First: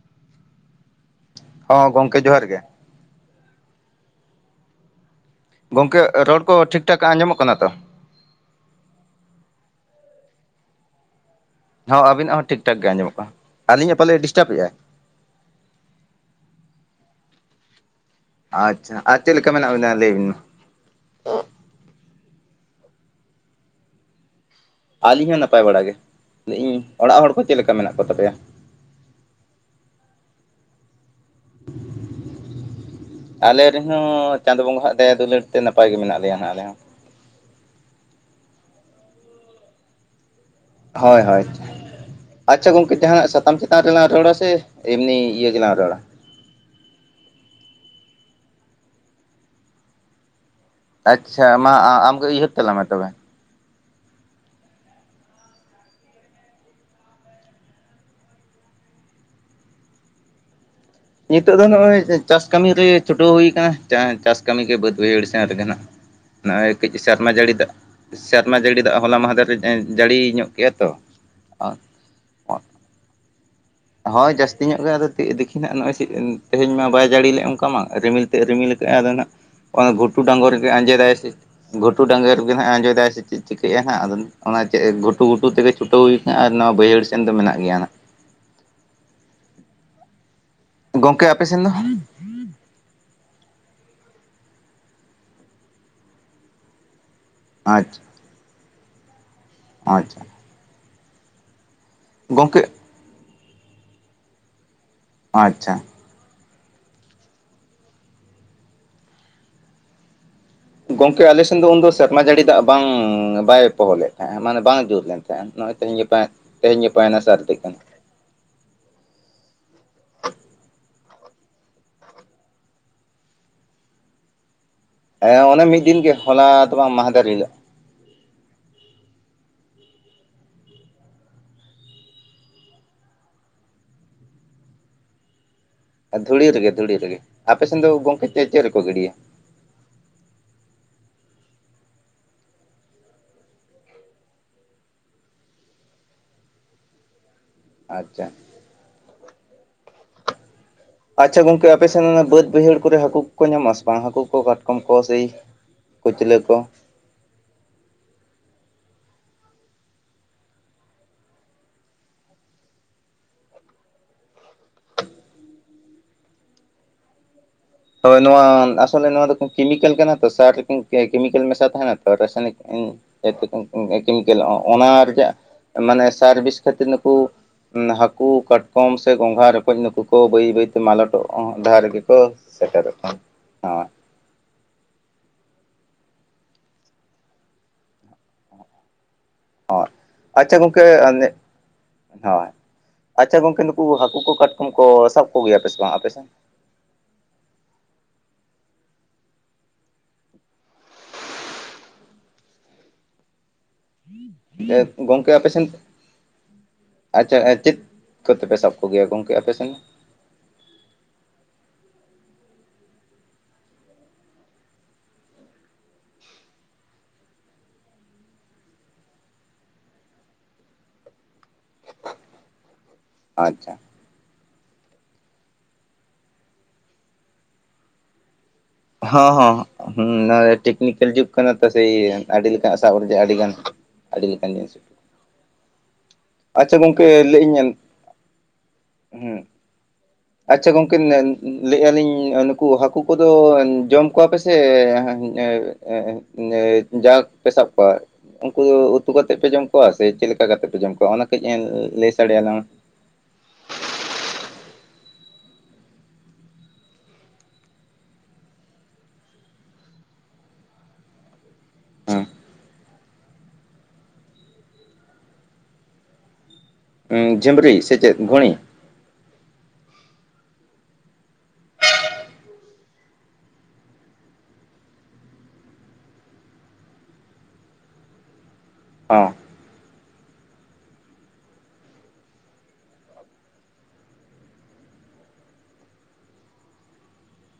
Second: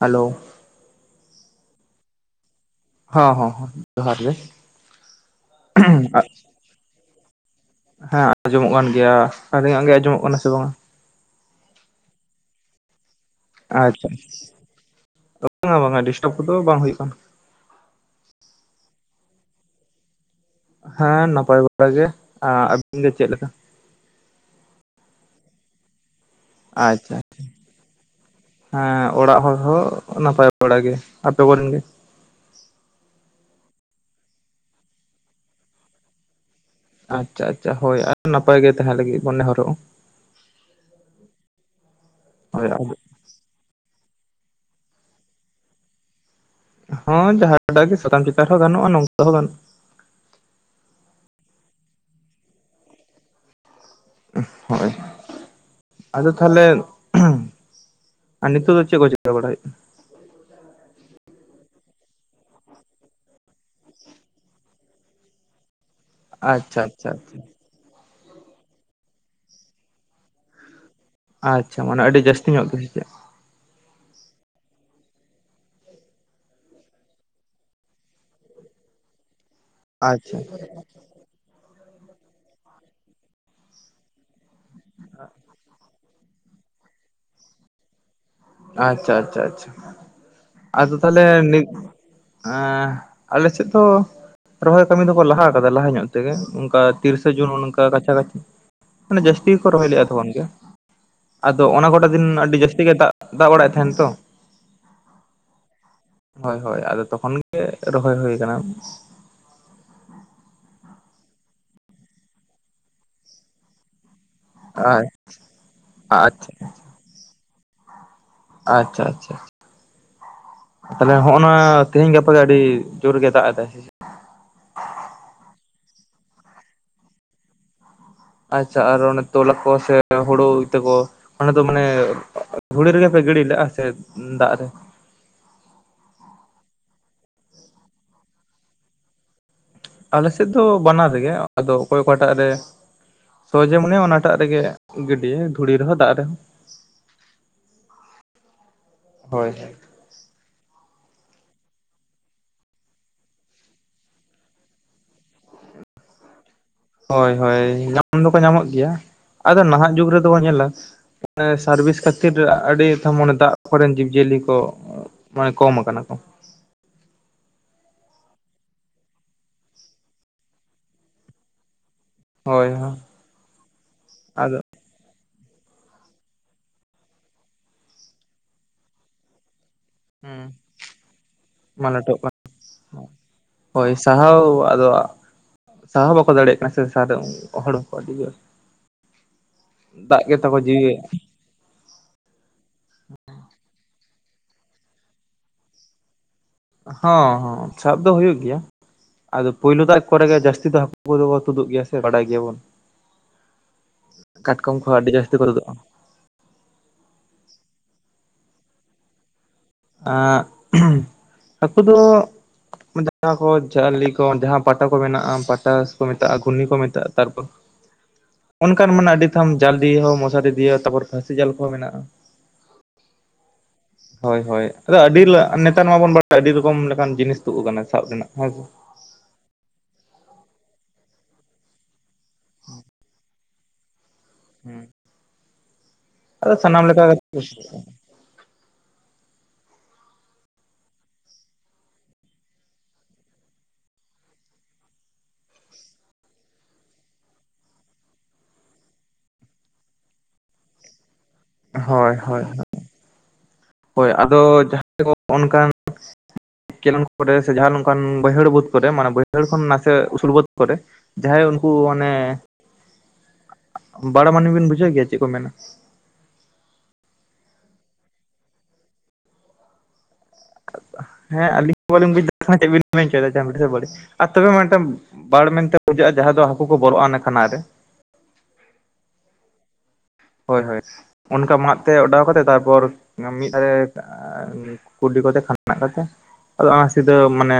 Hello ᱦᱚᱸ ᱜᱚᱝᱠᱮ ᱡᱚᱦᱟᱨ ᱜᱮ ᱦᱚ ᱦᱚ ᱦᱚ ᱡᱚᱦᱟᱨ ᱜᱮ ᱜᱚᱝᱠᱮ ᱨᱚᱲ ᱠᱚ ᱴᱷᱤᱠ ᱴᱷᱟᱠ ᱟᱸᱡᱚᱢᱚᱜ ᱠᱟᱱᱟ ᱛᱚ ᱦᱮᱸ ᱟᱸᱡᱚᱢᱚᱜ ᱠᱟᱱ ᱜᱮᱭᱟ ᱟᱹᱞᱤᱧᱟᱜ ᱜᱮ ᱟᱸᱡᱚᱢᱚᱜ ᱠᱟᱱᱟ ᱥᱮ ᱵᱟᱝᱼᱟ ᱦᱚᱸ ᱟᱵᱤᱱᱟᱜ ᱦᱚᱸ ᱴᱷᱤᱠ ᱴᱷᱟᱠ ᱜᱮ ᱟᱸᱡᱚᱢᱚᱜᱼᱟ ᱟᱪᱪᱷᱟᱷᱟ ᱵᱟᱝᱟ ᱵᱟᱝᱟ ᱰᱤᱥᱴᱟᱵ ᱠᱚᱫᱚ ᱵᱟᱝ ᱦᱩᱭᱩᱜ ᱠᱟᱱᱟ ᱟᱪᱪᱷᱟ ᱟᱨ ᱪᱮᱫ ᱞᱮᱠᱟ ᱢᱮᱱᱟᱜ ᱵᱮᱱᱟ ᱞᱟᱹᱭ ᱵᱤᱱ ᱢᱟ ᱦᱮᱸ ᱱᱟᱯᱟᱭ ᱵᱟᱲᱟ ᱜᱮ ᱟᱵᱤᱱ ᱜᱮ ᱪᱮᱫᱞᱮᱠᱟ ᱟᱹᱞᱤᱧ ᱦᱚᱸ ᱱᱟᱯᱟᱭ ᱵᱟᱲᱟ ᱜᱮ ᱞᱟ ᱤᱧ ᱟᱪᱪᱷᱟ ᱚᱲᱟᱜ ᱦᱚᱲ ᱠᱚ ᱪᱮᱫ ᱞᱮᱠᱟ ᱢᱮᱱᱟᱜ ᱠᱚᱛᱟᱯᱮᱭᱟ ᱦᱮᱸ ᱚᱲᱟᱜ ᱦᱚᱲ ᱦᱚᱸ ᱱᱟᱯᱟᱭ ᱵᱟᱲᱟ ᱜᱮ ᱟᱯᱮ ᱠᱚᱨᱮᱱ ᱜᱮ ᱟᱞᱮ ᱨᱮᱱᱦᱚᱸ ᱪᱟᱸᱫᱚ ᱵᱚᱸᱜᱟ ᱦᱟᱸᱜ ᱫᱟᱭᱟ ᱫᱩᱞᱟᱹᱲ ᱛᱮ ᱱᱟᱯᱟᱭ ᱜᱮ ᱢᱮᱱᱟᱜ ᱞᱮᱭᱟ ᱦᱟᱸᱜ ᱟᱞᱮ ᱦᱚᱸ ᱟᱪᱪᱷᱟ ᱟᱪᱪᱷᱟ ᱦᱳᱭ ᱟᱨ ᱱᱟᱯᱟᱭ ᱜᱮ ᱛᱟᱦᱮᱸ ᱞᱟᱹᱜᱤᱫ ᱵᱚ ᱱᱮᱦᱚᱨᱚᱜᱼᱟ ᱦᱳᱭ ᱦᱳᱭ ᱟᱪᱪᱷᱟ ᱦᱳᱭ ᱜᱚᱝᱠᱮ ᱡᱟᱦᱟᱸᱱᱟᱜ ᱥᱟᱛᱟᱢ ᱪᱮᱛᱟᱱ ᱨᱮᱞᱟᱝ ᱨᱚᱲᱟ ᱥᱮ ᱮᱢᱱᱤ ᱤᱭᱟᱹ ᱜᱮᱞᱟᱝ ᱨᱚᱲᱟ ᱦᱮᱸ ᱡᱟᱦᱟᱸᱴᱟᱜ ᱜᱮ ᱥᱟᱛᱟᱢ ᱪᱮᱛᱟᱱ ᱨᱮ ᱦᱚᱸ ᱜᱟᱱᱚᱜᱼᱟ ᱱᱚᱝᱠᱟ ᱦᱚᱸ ᱜᱟᱱᱚᱜᱼᱟ ᱟᱪᱪᱷᱟ ᱢᱟ ᱟᱢᱜᱮ ᱩᱭᱦᱟᱹᱨ ᱛᱟᱞᱟᱝ ᱢᱮ ᱛᱚᱵᱮ᱾ ᱦᱳᱭ ᱟᱫᱚ ᱛᱟᱦᱚᱞᱮ, [inaudible] ᱟᱨ ᱱᱤᱛᱚᱜ ᱫᱚ ᱪᱮᱫ ᱠᱚ ᱪᱮᱠᱟ ᱵᱟᱲᱟᱭ ᱦᱩᱭᱩᱼᱟ? ᱱᱤᱛᱚᱜ ᱫᱚ ᱱᱚᱜᱼᱚᱭ ᱪᱟᱥ ᱠᱟᱹᱢᱤ ᱨᱮ ᱪᱷᱩᱴᱟᱹᱣ ᱦᱩᱭᱠᱟᱱᱟ, ᱪᱟᱥ ᱠᱟᱹᱢᱤ ᱜᱮ ᱵᱟᱹᱫᱽ ᱵᱟᱹᱭᱦᱟᱹᱲ ᱥᱮᱱ ᱨᱮᱜᱮ ᱱᱟᱜ᱾ [inaudible] ᱱᱚᱜᱼᱚᱭ ᱠᱟᱹᱡ ᱟᱪᱪᱷᱟ ᱥᱮᱨᱢᱟ ᱟᱪᱪᱷᱟ ᱡᱟᱹᱲᱤ ᱫᱟᱜ, ᱥᱮᱨᱢᱟ ᱡᱟᱹᱲᱤ ᱫᱟᱜ ᱦᱚᱞᱟ ᱢᱟᱦᱫᱮᱨᱮ ᱡᱟᱹᱲᱤ ᱧᱚᱜ ᱠᱮᱜ-ᱟ ᱛᱚ᱾ ᱟᱪᱪᱷᱟ, ᱢᱟᱱᱮ ᱟᱹᱰᱤ ᱡᱟᱹᱥᱛᱤ ᱧᱚᱜ ᱜᱮ ᱥᱮ ᱪᱮᱫ? ᱦᱳᱭ ᱡᱟᱹᱥᱛᱤ ᱧᱚᱜ ᱜᱮ ᱟᱫᱚ ᱫᱤᱠᱷᱤ ᱱᱟᱜ ᱱᱚᱜᱼᱚᱭ᱾ [inaudible] ᱛᱮᱦᱮᱧ ᱢᱟ ᱵᱟᱭ ᱡᱟᱹᱲᱤ ᱞᱮᱫ ᱚᱱᱠᱟ ᱢᱟ ᱨᱤᱢᱤᱞ ᱛᱮ ᱨᱤᱢᱤᱞ ᱠᱟᱜᱼᱟ ᱟᱫᱚ ᱱᱟᱜ᱾ ᱚᱱᱟ ᱜᱷᱩᱴᱩ ᱟᱪᱪᱷᱟ ᱰᱟᱸᱜᱚᱨ ᱨᱮᱜᱮ ᱟᱸᱡᱮᱫᱟᱭ ᱥᱮ ᱜᱷᱩᱴᱩ ᱰᱟᱸᱜᱚᱨᱜᱮ ᱱᱟᱦᱟᱜ ᱟᱸᱡᱮᱫᱟᱭ ᱥᱮ ᱪᱮᱫ ᱪᱤᱠᱟᱹᱭᱮᱫᱼᱟ᱾ ᱱᱟᱦᱟᱜ ᱟᱫᱚ ᱚᱱᱟ ᱪᱮᱫ ᱮ ᱜᱷᱩᱴᱩ ᱜᱷᱩᱴᱩ ᱛᱮᱜᱮ ᱪᱷᱴᱟᱹᱣ ᱦᱩᱭ ᱟᱠᱟᱱᱟ ᱟᱨ ᱱᱚᱣᱟ ᱵᱟᱹᱭᱦᱟᱹᱲ ᱥᱮᱱ ᱫᱚ ᱢᱮᱱᱟᱜ ᱜᱮᱭᱟ ᱱᱟᱦᱟᱜ᱾ ᱟᱪᱪᱷᱟ ᱟᱪᱷᱟ ᱟᱪᱷᱟ, ᱟᱫᱚ ᱛᱟᱦᱞᱮ ᱜᱚᱝᱠᱮ ᱟᱯᱮ ᱥᱮᱱ ᱱᱤᱛ ᱫᱚ ᱮᱸ ᱟᱞᱮᱥᱮᱫ ᱫᱚ ᱨᱚᱦᱚᱭ ᱠᱟᱹᱢᱤ ᱫᱚᱠᱚ ᱞᱟᱦᱟ ᱟᱠᱟᱫᱟ ᱞᱟᱦᱟ ᱧᱚᱜ ᱛᱮᱜᱮ ᱚᱱᱠᱟ ᱛᱤᱨᱤᱥᱟ ᱡᱩᱱ ᱚᱱᱠᱟ ᱟᱪᱪᱷᱟ ᱠᱟᱪᱷᱟ ᱠᱟᱪᱷᱤ ᱢᱟᱱᱮ ᱡᱟᱹᱥᱛᱤ ᱜᱮ ᱠᱚ ᱨᱚᱦᱚᱭ ᱞᱮᱫᱼᱟ ᱟᱪᱪᱷᱟ ᱛᱚᱠᱷᱚᱱ ᱜᱮ᱾ ᱟᱫᱚ ᱚᱱᱟ ᱠᱚᱴᱟ ᱫᱤᱱ ᱟᱹᱰᱤ ᱜᱚᱝᱠᱮ ᱡᱟᱹᱥᱛᱤ ᱜᱮ ᱫᱟᱜ ᱵᱟᱲᱟᱭᱮᱫ ᱛᱟᱦᱮᱱ ᱛᱚ᱾ ᱟᱪᱪᱷᱟ᱾ ᱦᱳᱭ ᱦᱳᱭ, ᱟᱫᱚ ᱛᱚᱠᱷᱚᱱ ᱜᱮ ᱨᱚᱦᱚᱭ ᱦᱩᱭ ᱟᱠᱟᱱᱟ᱾ ᱜᱚᱝᱠᱮ ᱟᱞᱮᱥᱮᱱ ᱫᱚ ᱩᱱᱫᱚ ᱥᱮᱨᱢᱟ ᱡᱟᱹᱲᱤ ᱫᱟᱜ ᱵᱟᱝ ᱵᱟᱭ ᱯᱚᱦᱚᱞ ᱞᱮᱫ ᱛᱟᱦᱮᱸᱫ ᱢᱟᱱᱮ᱾ ᱵᱟᱝ ᱡᱳᱨ ᱞᱮᱱ ᱛᱟᱦᱮᱸᱜ-ᱟ, ᱱᱚᱜᱼᱚᱭ ᱛᱮᱦᱮᱧ ᱜᱟᱯᱟ ᱟᱪᱪᱷᱟ ᱛᱮᱦᱮᱧ ᱜᱟᱯᱟ ᱱᱟ ᱥᱟᱨᱫᱤ ᱠᱟᱱᱟ᱾ ᱟᱪᱪᱷᱟ ᱟᱪᱪᱷᱟ᱾ ᱛᱟᱦᱚᱞᱮ ᱦᱚᱸᱜᱼᱚ ᱱᱟ ᱛᱮᱦᱤᱧ ᱜᱟᱯᱟ ᱜᱮ ᱟᱹᱰᱤ ᱡᱳᱨᱜᱮ ᱫᱟᱜ ᱮᱫᱟᱭ᱾ ᱦᱮᱸ ᱚᱱᱮ ᱢᱤᱫ ᱫᱤᱱ ᱜᱮ ᱦᱚᱞᱟ ᱛᱚ ᱵᱟᱝ ᱢᱟᱱᱫᱷᱮᱨ ᱦᱤᱞᱳᱜ᱾ ᱟᱪᱪᱷᱟ ᱟᱨ ᱚᱱᱮ ᱛᱚᱞᱟ ᱠᱚ ᱥᱮ ᱦᱩᱲᱩ ᱤᱛᱟᱹ ᱠᱚ? ᱚᱱᱟ ᱫᱚ ᱢᱟᱱᱮ ᱫᱷᱩᱲᱤ ᱨᱮᱜᱮ ᱯᱮ ᱜᱤᱰᱤ ᱞᱮᱼᱟ ᱥᱮ ᱫᱟᱜ ᱨᱮ? ᱫᱷᱩᱲᱤ ᱨᱮᱜᱮ ᱫᱷᱩᱲᱤ ᱨᱮᱜᱮ, ᱟᱯᱮ ᱥᱮᱱ ᱫᱚ ᱜᱚᱝᱠᱮ ᱪᱮ ᱪᱮᱫ ᱨᱮᱠᱚ ᱜᱤᱰᱤᱭᱟ? ᱟᱞᱮᱥᱮᱫ ᱫᱚ ᱵᱟᱱᱟᱨ ᱨᱮᱜᱮ, ᱟᱫᱚ ᱚᱠᱚᱭ ᱚᱠᱟᱴᱟᱜ ᱨᱮ᱾ ᱥᱚᱦᱚᱡᱮ ᱢᱚᱱᱮᱭᱟ ᱚᱱᱟᱴᱟᱜ ᱨᱮᱜᱮ ᱜᱤᱰᱤ ᱭᱟᱭ ᱫᱷᱩᱲᱤ ᱨᱮᱦᱚᱸ ᱫᱟᱜ ᱨᱮᱦᱚᱸ᱾ ᱟᱪᱪᱷᱟ᱾ ᱦᱳᱭ᱾ ᱟᱪᱪᱷᱟ ᱜᱚᱝᱠᱮ, ᱟᱯᱮ ᱥᱮᱱ ᱚᱱᱟ ᱵᱟᱹᱫᱽ ᱵᱟᱹᱭᱦᱟᱹᱲ ᱠᱚᱨᱮ ᱦᱟᱹᱠᱩ ᱠᱚᱠᱚ ᱧᱟᱢᱚᱜ ᱟᱥᱮ ᱵᱟᱝ? ᱦᱟᱹᱠᱩ ᱠᱚ ᱠᱟᱴᱠᱚᱢ ᱠᱚ ᱥᱮᱭ ᱠᱩᱪᱞᱟᱹ ᱠᱚ᱾ ᱦᱳᱭ ᱦᱳᱭ, ᱧᱟᱢ ᱫᱚᱠᱚ ᱧᱟᱢᱚᱜ ᱜᱮᱭᱟ ᱟᱫᱚ ᱱᱟᱦᱟᱜ ᱡᱩᱜᱽ ᱨᱮᱫᱚ ᱵᱚ ᱧᱮᱞᱟ, ᱚᱱᱮ ᱥᱟᱨ-ᱵᱤᱥ ᱠᱷᱟᱹᱛᱤᱨ ᱟᱹᱰᱤ ᱛᱚ ᱢᱟᱱᱮ ᱫᱟᱜ ᱠᱚᱨᱮᱱ ᱡᱤᱵᱽ-ᱡᱤᱭᱟᱹᱞᱤ ᱠᱚ, ᱢᱟᱱᱮ ᱠᱚᱢ ᱟᱠᱟᱱᱟ ᱠᱚ᱾ ᱛᱚ ᱱᱚᱣᱟ ᱟᱥᱚᱞᱮ ᱱᱚᱣᱟ ᱫᱚ ᱠᱤᱢᱤᱠᱟᱞ ᱠᱟᱱᱟ ᱛᱚ ᱥᱟᱨᱠᱤᱱ ᱮ ᱠᱤᱢᱤᱠᱟᱞ ᱢᱮᱥᱟ ᱛᱟᱦᱮᱱᱟ᱾ ᱦᱳᱭ ᱦᱳᱭ [unintelligible] ᱟᱫᱚ ᱚᱱᱟ ᱨᱮᱭᱟᱜ ᱢᱟᱱᱮ ᱥᱟᱨ-ᱵᱤᱥ ᱠᱷᱟᱹᱛᱤᱨ ᱱᱩᱠᱩ, ᱦᱟᱹᱠᱩ ᱠᱟᱴᱠᱚᱢ ᱥᱮ ᱜᱚᱝᱜᱷᱟ ᱨᱚᱠᱚᱡ ᱱᱩᱠᱩ ᱠᱚ ᱦᱩᱸ ᱵᱟᱹᱭ ᱵᱟᱹᱭᱛᱮ ᱢᱟᱞᱚᱴᱚᱜ ᱰᱟᱦᱟᱨ ᱢᱟ ᱨᱮᱜᱮ ᱞᱟᱹᱴᱩᱜ ᱠᱚ, ᱥᱮᱴᱮᱨᱚᱜ ᱠᱟᱱᱟ ᱦᱳᱭ ᱥᱟᱦᱟᱣ ᱟᱫᱚ ᱥᱟᱦᱟᱣ ᱵᱟᱠᱚ ᱫᱟᱲᱮᱭᱟᱜ ᱠᱟᱱᱟ ᱥᱟᱨᱮ ᱦᱚᱲ ᱦᱚᱸᱠᱚ ᱟᱹᱰᱤ ᱜᱮ᱾ ᱦᱚᱸ, ᱠᱚ ᱟᱪᱪᱷᱟ ᱜᱚᱝᱠᱮ ᱡᱤᱣᱤ ᱟᱹᱱᱤᱜ ᱦᱳᱭ, ᱟᱪᱪᱷᱟ ᱜᱚᱝᱠᱮ ᱱᱩᱠᱩ ᱦᱟᱹᱠᱩ ᱠᱚ ᱠᱟᱴᱠᱚᱢ ᱠᱚ ᱥᱟᱵ ᱠᱚᱜᱮᱭᱟ ᱯᱮ ᱥᱮ ᱵᱟᱝ ᱟᱯᱮ ᱥᱮᱜ? ᱦᱚᱸ ᱦᱚᱸ ᱥᱟᱵ ᱫᱚ ᱦᱩᱭᱩᱜ ᱜᱮᱭᱟ᱾ ᱟᱫᱚ ᱯᱳᱭᱞᱳ ᱫᱟᱜ ᱠᱚᱨᱮ ᱜᱮ ᱡᱟᱹᱥᱛᱤ ᱫᱚ ᱦᱟᱹᱠᱩ ᱠᱚᱫᱚ ᱛᱩᱫᱩᱜ ᱜᱮᱭᱟ ᱥᱮ ᱵᱟᱰᱟᱭ ᱜᱮᱭᱟᱵᱚᱱ᱾ ᱠᱟᱴᱠᱚᱢ ᱠᱚᱦᱚᱸ [inaudible] ᱟᱹᱰᱤ ᱜᱚᱝᱠᱮ ᱡᱟᱹᱥᱛᱤ ᱠᱚ ᱟᱯᱮᱥᱮᱱ ᱛᱩᱫᱩᱜᱼᱟ ᱟᱪᱪᱷᱟ, ᱪᱮᱫ ᱠᱚᱛᱮᱯᱮ ᱥᱟᱵ ᱠᱚ ᱜᱮᱭᱟ ᱜᱚᱝᱠᱮ ᱟᱯᱮ ᱥᱮᱱ? [unintelligible] ᱦᱟᱹᱠᱩ ᱫᱚ, ᱡᱟᱦᱟᱸ ᱠᱚ ᱡᱷᱟᱹᱞᱤ ᱠᱚ ᱡᱟᱦᱟᱸ ᱯᱟᱴᱟ ᱠᱚ ᱢᱮᱱᱟᱜᱼᱟ ᱯᱟᱴᱟᱥ ᱠᱚ ᱢᱮᱛᱟᱜᱼᱟ ᱜᱷᱩᱨᱱᱤ ᱠᱚ ᱢᱮᱛᱟᱜᱼᱟ ᱛᱟᱨᱯᱚᱨ, ᱚᱱᱠᱟᱱ ᱢᱟᱱᱮ ᱟᱹᱰᱤ ᱛᱷᱟᱢ ᱡᱟᱞᱤ ᱫᱤᱭᱮ ᱦᱚᱸ ᱢᱚᱥᱟᱨᱤ ᱫᱤᱭᱮ ᱛᱟᱯᱚᱨ ᱯᱷᱟᱹᱥᱤ ᱡᱟᱞ ᱠᱚᱦᱚᱸ ᱢᱮᱱᱟᱜᱼᱟ᱾ ᱟᱪᱪᱷᱟ, ᱦᱳᱭ ᱦᱳᱭ, ᱟᱫᱚ ᱟᱹᱰᱤ ᱞᱟ ᱱᱮᱛᱟᱨ ᱢᱟᱵᱚᱱ ᱵᱟᱲᱟᱭᱟ ᱟᱹᱰᱤ ᱨᱚᱠᱚᱢ ᱞᱮᱠᱟᱱ ᱡᱤᱱᱤᱥ ᱛᱩᱫ ᱟᱠᱟᱱᱟ ᱥᱟᱵ ᱨᱮᱱᱟᱜ ᱦᱮᱸᱥᱮ᱾ ᱦᱚᱸ ᱦᱚᱸ᱾ ᱦᱩᱸ ᱱᱚᱣᱟ ᱴᱮᱠᱱᱤᱠᱮᱞ ᱡᱩᱜᱽ ᱠᱟᱱᱟ ᱛᱚ ᱥᱮᱭ ᱟᱹᱰᱤ ᱞᱮᱠᱟᱱᱚᱜ ᱥᱟᱵ ᱟᱹᱰᱤ ᱜᱟᱱ ᱟᱹᱰᱤᱼᱼ ᱦᱩᱸ [unintelligible] ᱟᱫᱚ ᱟᱪᱪᱷᱟ ᱥᱟᱱᱟᱢ ᱜᱚᱝᱠᱮ ᱞᱮᱠᱟ ᱞᱟᱹᱭ ᱟᱹᱧ [unintelligible] [inaudible] ᱟᱪᱪᱷᱟ ᱜᱚᱝᱠᱮ ᱞᱟᱹᱭᱮᱫᱼᱟ ᱞᱤᱧ ᱱᱩᱠᱩ ᱦᱟᱹᱠᱩ ᱠᱚᱫᱚ ᱡᱚᱢ ᱠᱚᱣᱟ ᱯᱮᱥᱮ [unintelligible] ᱮ ᱡᱟ ᱜᱮᱞᱮ ᱥᱟᱵ ᱠᱚᱣᱟ ᱩᱱᱠᱩ ᱫᱚ ᱩᱛᱩ ᱠᱟᱛᱮᱫ ᱯᱮ ᱡᱚᱢ ᱠᱚᱣᱟ ᱥᱮ ᱪᱮᱫ ᱞᱮᱠᱟ ᱠᱟᱛᱮᱜ ᱯᱮ ᱡᱚᱢ ᱠᱚᱣᱟ ᱚᱱᱟ ᱠᱟᱹᱡ ᱞᱟᱹᱭ ᱦᱳᱭ ᱥᱟᱰᱮ ᱦᱳᱭ ᱟᱞᱟᱝ ᱢᱮ ᱦᱳᱭ ᱟᱫᱚ ᱡᱟᱦᱟᱸᱭ ᱠᱚ ᱚᱱᱠᱟᱱ ᱠᱮᱞᱮᱱ ᱠᱚᱨᱮ ᱥᱮ ᱡᱟᱦᱟᱸ ᱚᱱᱠᱟᱱ ᱵᱟᱹᱭᱦᱟᱹᱲ ᱵᱟᱹᱫ ᱠᱚᱨᱮ ᱥᱮ ᱵᱟᱹᱭᱦᱟᱹᱲ ᱠᱷᱚᱱ ᱱᱟᱥᱮ ᱩᱥᱩᱞ ᱵᱟᱹᱫ ᱠᱚᱨᱮ ᱡᱟᱦᱟᱸᱭ ᱩᱱᱠᱩ ᱚᱱᱮ ᱢᱮ? ᱵᱟᱲ ᱢᱟᱱᱮ ᱵᱤᱱ ᱵᱩᱡᱷᱟᱹᱣ ᱜᱮᱭᱟ ᱪᱮᱫ ᱠᱚ ᱢᱮᱱᱟ ᱡᱷᱤᱢᱵᱽᱨᱤ ᱥᱮ ᱪᱮᱫ ᱜᱷᱩᱸᱲᱤ ᱦᱮᱸ ᱟᱹᱞᱤᱸᱜ ᱵᱟᱹᱞᱤᱧ ᱵᱩᱡᱫᱟ [unintelligible] ᱪᱮᱜ ᱵᱮᱱ ᱢᱮᱱᱪᱚᱭᱫᱟ [unintelligible] ᱟᱨ ᱛᱚᱵᱮ ᱢᱟᱛᱚᱢ᱾ ᱵᱟᱲ ᱢᱮᱱᱛᱮ ᱵᱩᱡᱟᱹᱜᱼᱟ ᱡᱟᱦᱟᱸ ᱫᱚ ᱦᱟᱹᱠᱩ ᱠᱚ ᱵᱚᱞᱚᱜᱼᱟ ᱠᱷᱟᱱᱟ ᱨᱮ ᱦᱚᱸ ᱦᱳᱭ ᱦᱳᱭ ᱚᱱᱠᱟ ᱢᱟᱫ ᱛᱮ ᱚᱰᱟᱣ ᱠᱟᱛᱮ ᱛᱟᱨᱯᱚᱨ ᱢᱤᱫ ᱫᱮ ᱠᱩᱰᱤ ᱠᱚᱛᱮ ᱠᱷᱟᱱᱟᱜ ᱠᱟᱛᱮ ᱟᱫᱚ ᱚᱱᱟ ᱥᱤᱫᱷᱟᱹ ᱢᱟᱱᱮ